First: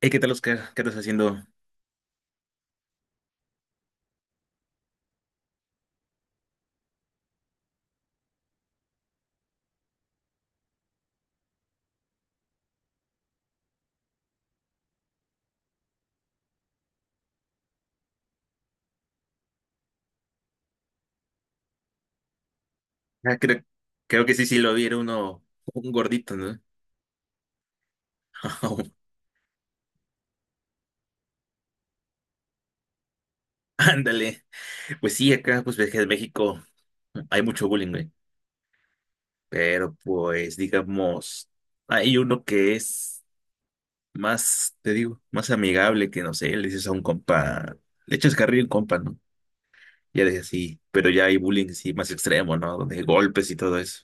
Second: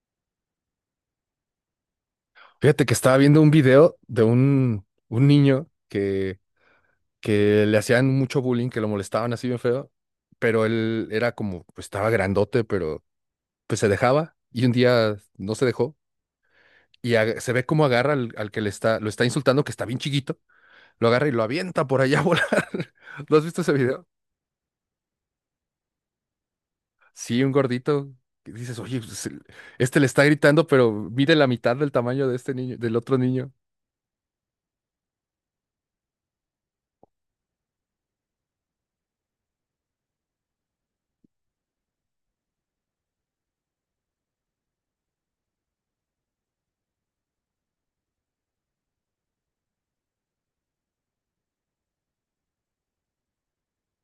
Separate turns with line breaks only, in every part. Hey, ¿qué tal, Oscar? ¿Qué estás haciendo?
Fíjate que estaba viendo un video de un niño que le hacían mucho bullying, que lo molestaban así bien feo, pero él era como, pues estaba grandote, pero pues se dejaba y un día no se dejó y se ve cómo agarra al que le está, lo está insultando, que está bien chiquito, lo agarra y lo avienta por allá a volar. ¿No
Ah,
has visto
creo,
ese video?
creo que sí, sí lo vi, era un gordito, ¿no?
Sí, un gordito que dices, oye, pues, este le está gritando, pero mide la mitad del tamaño de este niño, del otro niño.
Ándale. Pues sí, acá, pues ves que en México hay mucho bullying, güey. Pero pues, digamos, hay uno que es más, te digo, más amigable que, no sé, le dices a un compa, le echas carril a un compa, ¿no? Ya de así, pero ya hay bullying, sí, más extremo, ¿no? Donde hay golpes y todo eso.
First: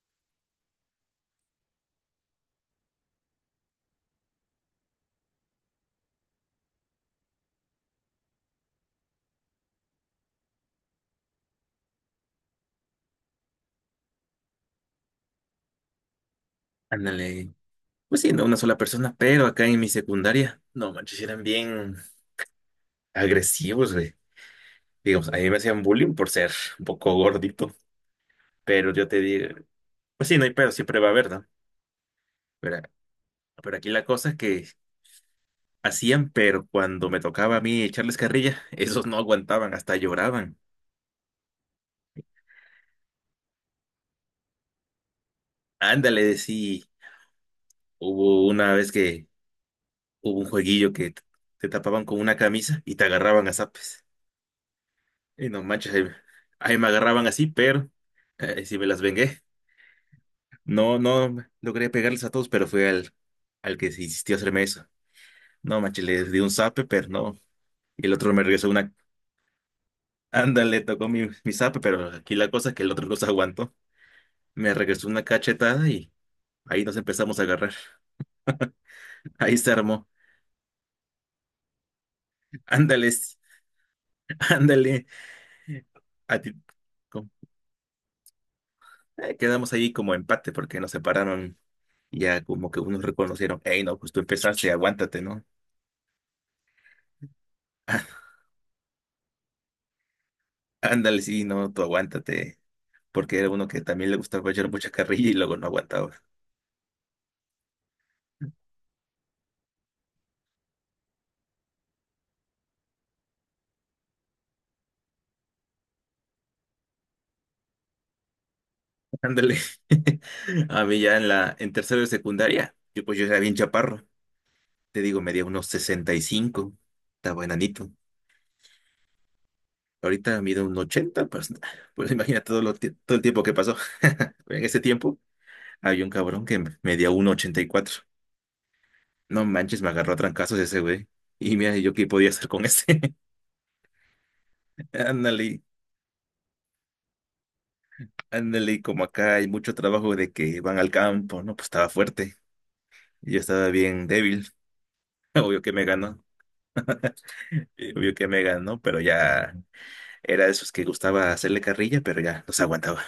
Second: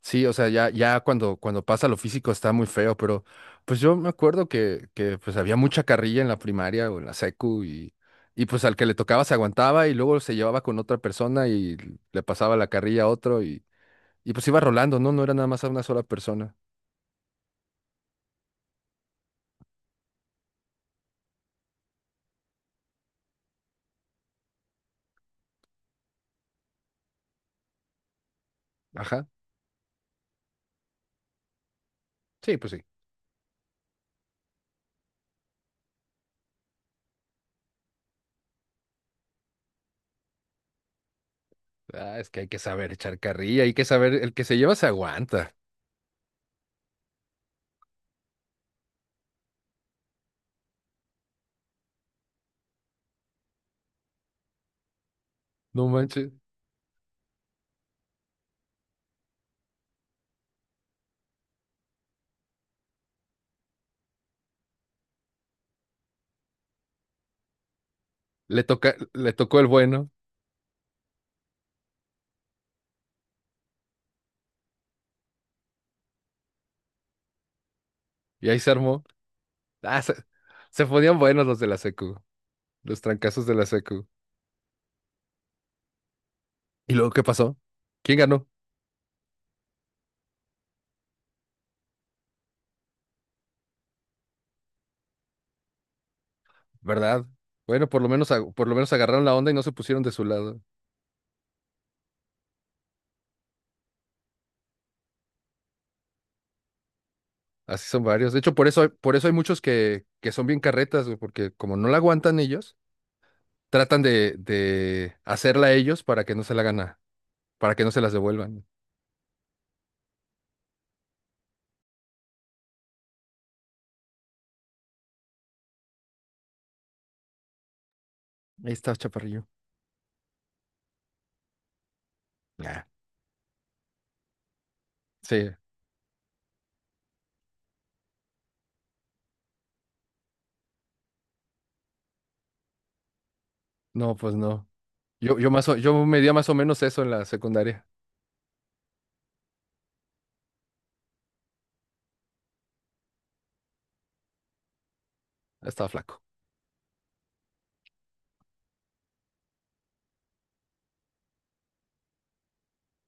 Sí, o sea, ya cuando pasa lo físico está muy feo, pero pues yo me acuerdo que pues había mucha carrilla en la primaria o en la secu y pues al que le tocaba se aguantaba y luego se llevaba con otra persona y le pasaba la carrilla a otro y pues iba rolando, ¿no? No era nada más a una sola persona.
Ándale. Pues sí, no una sola persona, pero acá en mi secundaria, no manches, eran bien agresivos, güey. Digo, a mí me hacían bullying por ser un poco gordito, pero yo te
Ajá.
digo, pues sí, no hay pero, siempre va a haber, ¿no?
Sí, pues
Pero,
sí.
pero aquí la cosa es que hacían, pero cuando me tocaba a mí echarles carrilla, esos no aguantaban, hasta lloraban.
Ah, es que hay que saber echar carrilla, hay que saber, el que se lleva se aguanta.
Ándale, sí, hubo una vez que hubo un jueguillo que te tapaban con una camisa y te agarraban a zapes. Y no
No
manches, ahí,
manches.
ahí me agarraban así, pero sí me las vengué. No, no logré pegarles a todos, pero fue al que se insistió a hacerme eso. No, manches, le di un zape, pero no. Y el otro me
Le
regresó una.
toca, le tocó el bueno
Ándale, tocó mi zape, pero aquí la cosa es que el otro no se aguantó. Me regresó una cachetada y ahí nos empezamos a agarrar.
y ahí se armó.
Ahí se
Ah,
armó.
se ponían buenos los de la secu, los
Ándale,
trancazos de la secu.
ándale. A ti-
¿Y luego qué
com-
pasó? ¿Quién ganó?
quedamos ahí como empate porque nos separaron. Y ya como que unos reconocieron, hey, no, pues tú empezaste, aguántate, ¿no?
¿Verdad? Bueno, por lo menos, por lo menos agarraron la onda y no se pusieron de su lado.
Ándale, sí, no, tú aguántate. Porque era uno que también le gustaba echar mucha carrilla y luego no aguantaba.
Así son varios. De hecho, por eso hay muchos que son bien carretas, güey, porque como no la aguantan ellos, tratan de hacerla ellos para que no se la gana, para que no se las devuelvan.
Ándale. A mí ya en tercero de secundaria, yo pues yo era bien chaparro. Te digo, medía unos 65. Estaba enanito.
Ahí está, chaparrillo.
Ahorita mido 1.80 pues, pues imagina
Ah,
todo el tiempo que pasó. En ese tiempo
sí.
había un cabrón que medía 1.84. No manches, me agarró a trancazos ese güey. Y mira, yo qué podía hacer con ese.
No, pues no. Yo
Ándale,
más yo medía más o menos eso en la secundaria.
ándale, como acá hay mucho trabajo de que van al campo, ¿no? Pues estaba fuerte. Y yo estaba bien débil. Obvio que me
Estaba flaco.
ganó. Vio que me ganó, pero ya era de esos que gustaba hacerle carrilla, pero ya no se aguantaba.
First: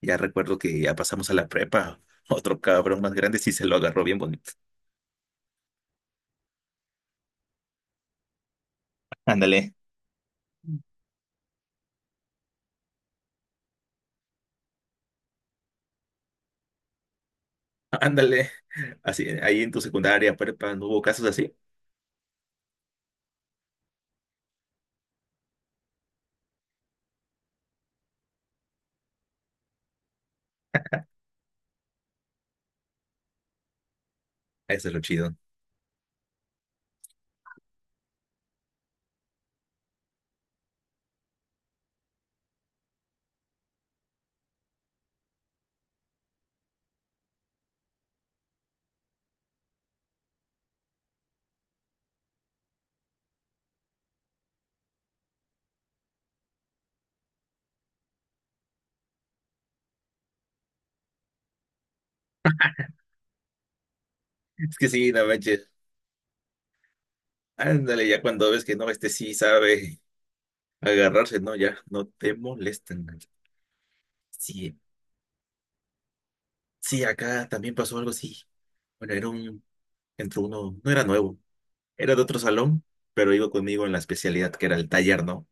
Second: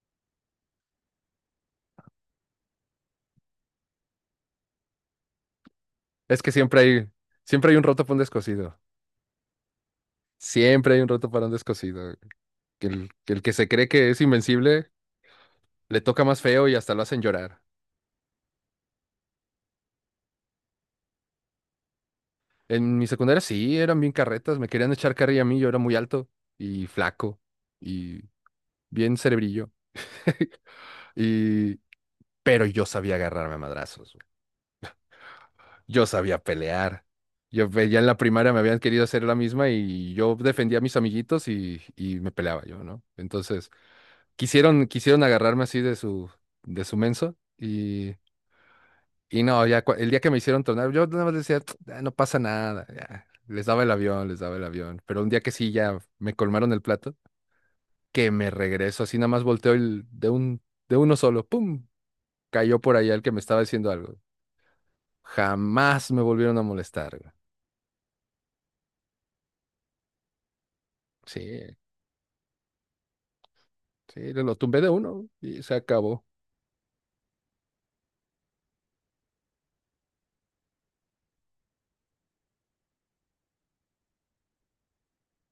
Ya recuerdo que ya pasamos a la prepa. Otro cabrón más grande sí se lo agarró bien bonito.
Es que siempre hay un roto para un descosido.
Ándale.
Siempre hay un roto para un descosido. Que el que se cree que es invencible le toca más feo y hasta lo hacen llorar.
Ándale. Así, ahí en tu secundaria, prepa, ¿no hubo casos así?
En mi secundaria sí, eran bien carretas, me querían echar carrilla a mí, yo era muy alto y flaco y bien cerebrillo. Y... Pero yo sabía agarrarme a madrazos, güey.
Eso es lo chido.
Yo sabía pelear. Ya en la primaria me habían querido hacer la misma y yo defendía a mis amiguitos y me peleaba yo, ¿no? Entonces, quisieron agarrarme así de su menso. Y no, el día que me hicieron tronar, yo nada más decía, "Ah, no pasa nada, ya". Les daba el avión, les daba el avión. Pero un día que sí, ya me colmaron el plato, que me regreso, así nada más volteo de uno solo, ¡pum! Cayó por allá el que me estaba diciendo algo.
Es que sí, no manches.
Jamás me volvieron a molestar, güey.
Ándale, ya cuando ves que no, este sí sabe agarrarse,
Sí,
no, ya no te molestan.
sí, lo
Sí,
tumbé de uno y se acabó.
sí, acá también pasó algo así. Bueno, entró uno, no era nuevo. Era de otro salón, pero iba conmigo en la especialidad que era el taller, ¿no?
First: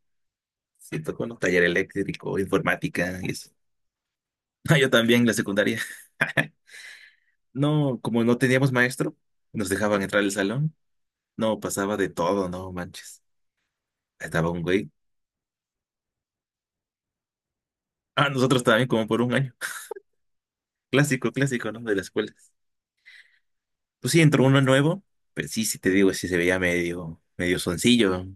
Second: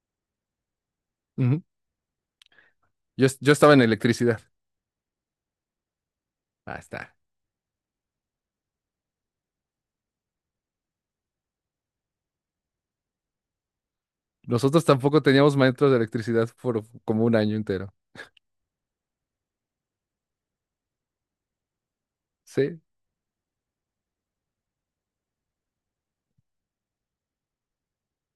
Siento tocó un
Ujú.
taller eléctrico, informática
Yo,
y eso.
yo estaba en electricidad.
Ah, yo también, la secundaria.
Ah, está.
No, como no teníamos maestro, nos dejaban entrar al salón. No, pasaba de todo, no manches. Estaba un
Nosotros
güey.
tampoco teníamos maestros de electricidad por como un año entero.
Ah, nosotros también como por un año. Clásico, clásico, ¿no? De las escuelas.
Sí.
Pues sí, entró uno nuevo. Pues sí, sí te digo, sí se veía medio, medio soncillo.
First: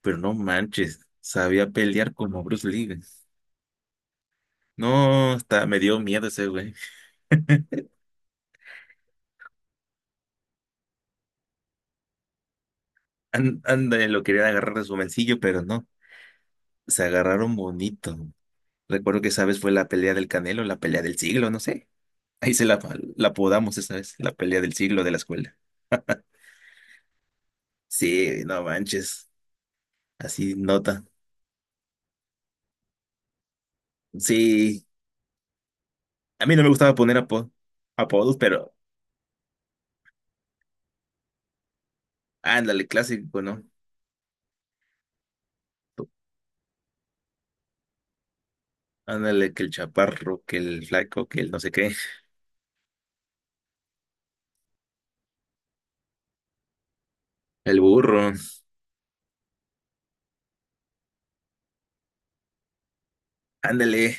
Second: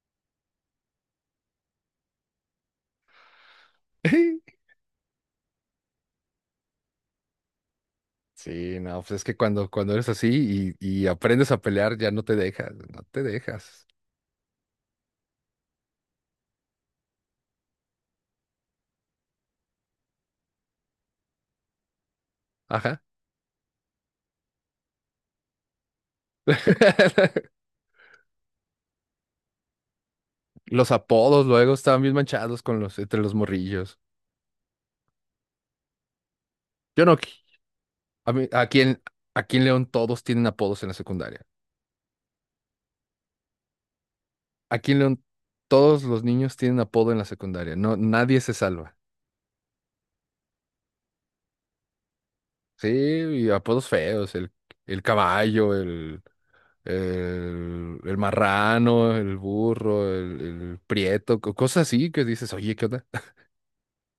Pero no manches, sabía pelear como Bruce Lee, güey. No, hasta me dio miedo ese güey.
Sí, no, pues es que cuando eres así y aprendes a pelear, ya no te dejas, no te
An-
dejas.
Ándale, lo querían agarrar de su bolsillo, pero no. Se agarraron bonito. Recuerdo que esa vez fue la pelea del Canelo, la pelea del siglo, no sé. Ahí se la,
Ajá.
la apodamos esa vez, la pelea del siglo de la escuela. Sí, no manches. Así
Los
nota.
apodos luego estaban bien manchados con los, entre los morrillos.
Sí, a mí no me gustaba
Yo
poner
no,
apo-
a
apodos,
mí-
pero
aquí en, aquí en León todos tienen apodos en la secundaria.
ándale, clásico, ¿no?
Aquí en León todos los niños tienen apodo en la secundaria. No, nadie se salva.
Ándale, que el chaparro, que el flaco, que el no sé qué,
Sí, y apodos feos, el caballo, el,
el
el, el
burro.
marrano, el burro, el prieto, cosas así que dices, oye, ¿qué onda?
Ándale.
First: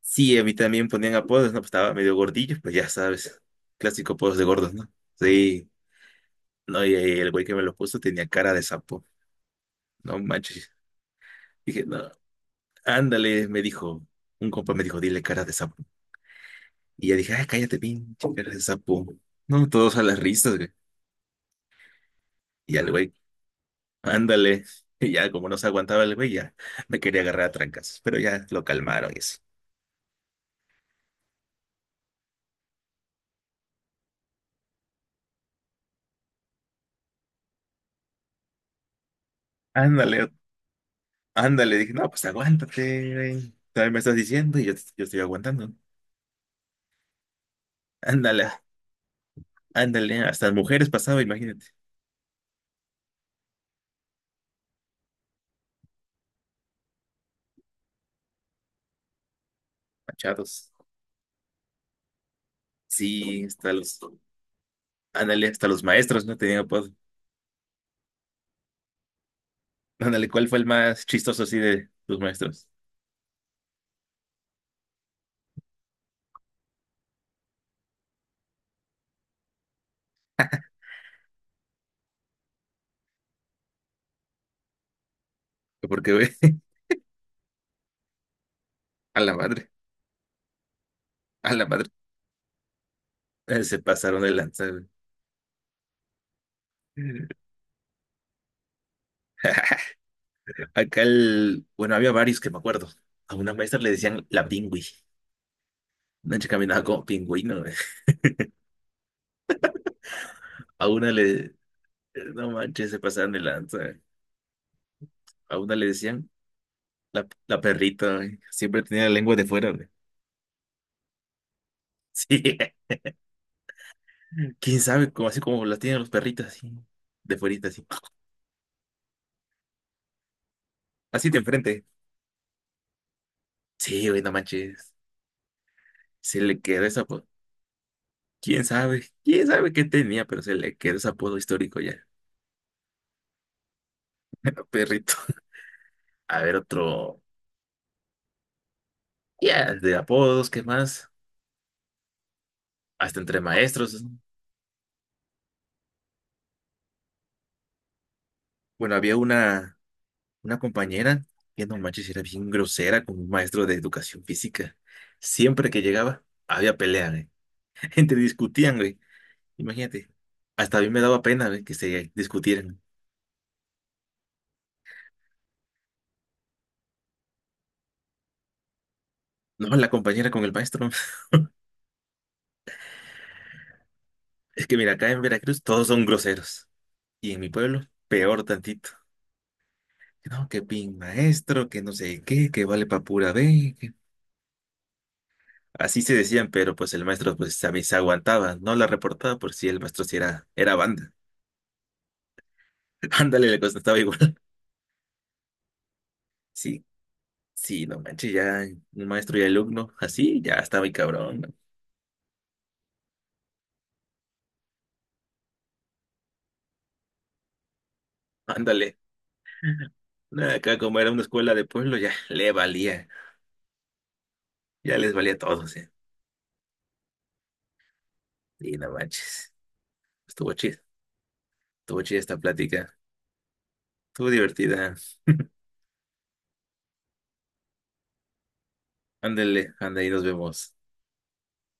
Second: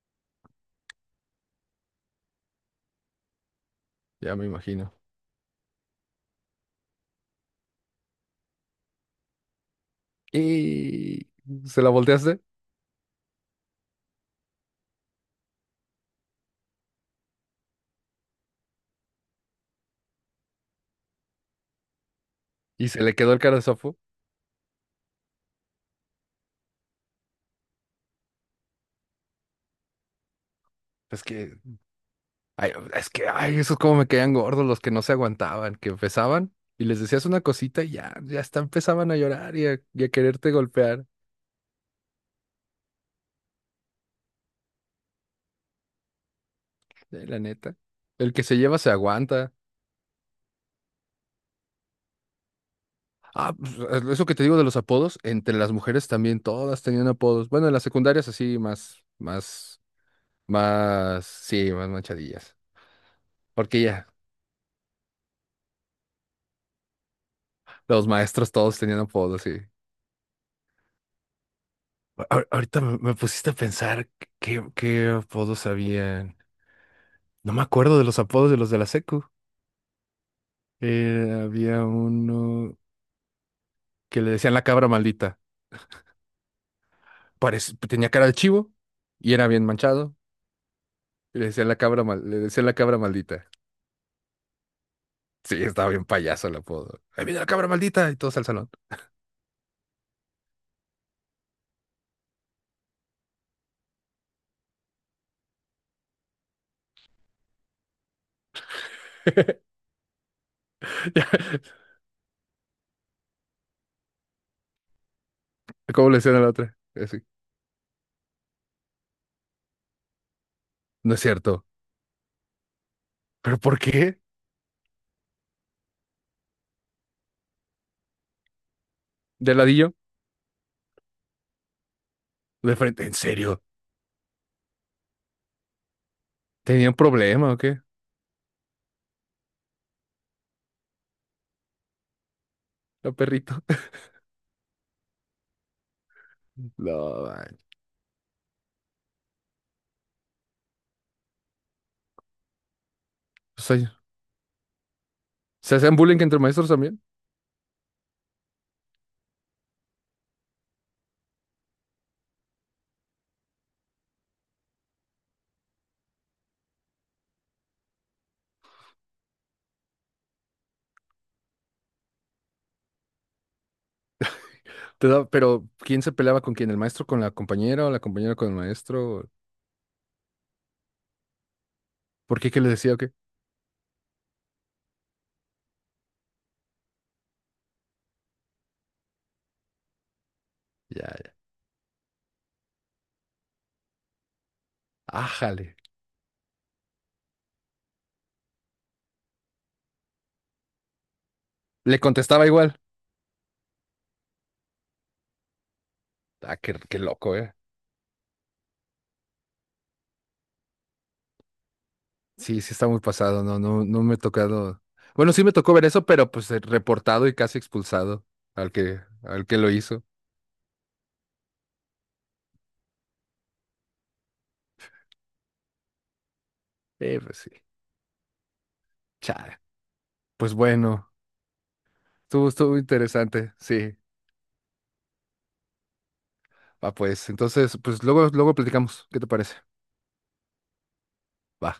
Sí, a mí también ponían apodos, ¿no? Pues estaba medio gordillo, pues ya sabes, clásico apodos
Ya
de
me
gordos, ¿no?
imagino.
Sí, no, y ahí el güey que me lo puso tenía cara de sapo, no manches.
Y se
Dije,
la
no,
volteaste
ándale, me dijo, un compa me dijo, dile cara de sapo. Y ya dije, ay, cállate, pinche cara de sapo. No, todos a las risas, güey. Y
y
al
se
güey,
le quedó el cara de Sofu.
ándale. Y ya, como no se aguantaba el güey, ya me quería agarrar a trancas, pero ya lo calmaron y así.
Es que, es que, ay, esos como me caían gordos los que no se aguantaban, que empezaban y les decías una cosita y ya, ya hasta empezaban a llorar y a
Ándale,
quererte golpear.
ándale, dije, no, pues aguántate, güey. También me estás diciendo y yo estoy aguantando.
La neta. El que
Ándale,
se lleva se aguanta.
ándale, hasta las mujeres pasaba, imagínate,
Ah, pues, eso que te digo de los apodos, entre las mujeres también todas tenían apodos. Bueno, en las secundarias así más, más,
machados.
más, sí, más manchadillas.
Sí,
Porque ya,
ándale, hasta los maestros no tenían apodo.
los maestros todos tenían apodos, sí.
Ándale, ¿cuál fue el más chistoso así de tus maestros?
Ahorita me pusiste a pensar qué, qué apodos habían. No me acuerdo de los apodos de los de la secu. Había uno que le decían la cabra maldita.
Porque, güey,
Tenía cara de chivo
a la
y era bien
madre,
manchado. Y le
a la
decían la
madre,
cabra le decían la cabra maldita.
se pasaron de lanza, güey.
Sí, estaba bien payaso el apodo. Ahí viene la cabra maldita y todos al salón.
Acá el, bueno, había varios que me acuerdo. A una maestra le decían la pingüi. Una chica caminaba como pingüino, güey. A una le, no manches, se pasaron de lanza, güey. A una le
¿Cómo le
decían
decían a la otra? Así,
la perrita, güey. Siempre tenía la lengua de fuera, güey.
no es cierto.
Sí,
¿Pero por qué?
quién sabe, como así como las tienen los perritos, así, de fuerita, así,
De ladillo,
así de enfrente.
de frente. ¿En serio?
Sí, güey, no manches, se le quedó
¿Tenían
ese apodo.
problema o qué?
Quién sabe qué tenía, pero se le quedó ese apodo histórico ya,
La perrito.
al perrito. A ver, otro,
No, man.
ya, de apodos, ¿qué más? Hasta entre maestros, ¿no?
¿Se hacían bullying entre maestros también?
Bueno, había una compañera que no manches, era bien grosera con un maestro de educación física. Siempre que llegaba, había pelea, güey. Gente discutían, güey. Imagínate. Hasta a mí me daba pena, güey, que se discutieran.
Pero ¿quién se peleaba con quién? ¿El maestro con la compañera o la compañera con el maestro?
No, la compañera con el maestro.
¿Por qué? ¿Qué le decía o qué?
Es que mira, acá en Veracruz todos son groseros. Y en mi pueblo, peor tantito. No, que pin
Ya, ya.
maestro, que no sé qué, que vale pa' pura B, que...
Ájale.
Así se decían, pero pues el maestro pues a mí se aguantaba, no la reportaba por si el maestro sí era banda.
¿Le contestaba igual?
Ándale, le contestaba igual.
Ah, qué,
Sí,
qué loco, ¿eh?
sí, no manches, ya un maestro y alumno, así ya estaba muy cabrón, ¿no?
Sí, sí está muy pasado. No, no, no me he tocado. Bueno, sí me tocó ver eso, pero pues reportado y casi expulsado
Ándale.
al que lo hizo.
Nah, acá como era una escuela de pueblo, ya le valía, ya les valía a todos, ¿eh?
Pues sí.
Y no manches,
Chale.
estuvo
Pues
chido.
bueno,
Estuvo chida esta
estuvo, estuvo
plática.
interesante. Sí.
Estuvo divertida.
Va, pues. Entonces, pues luego, luego platicamos. ¿Qué te parece?
Ándale, anda y nos vemos.
Va.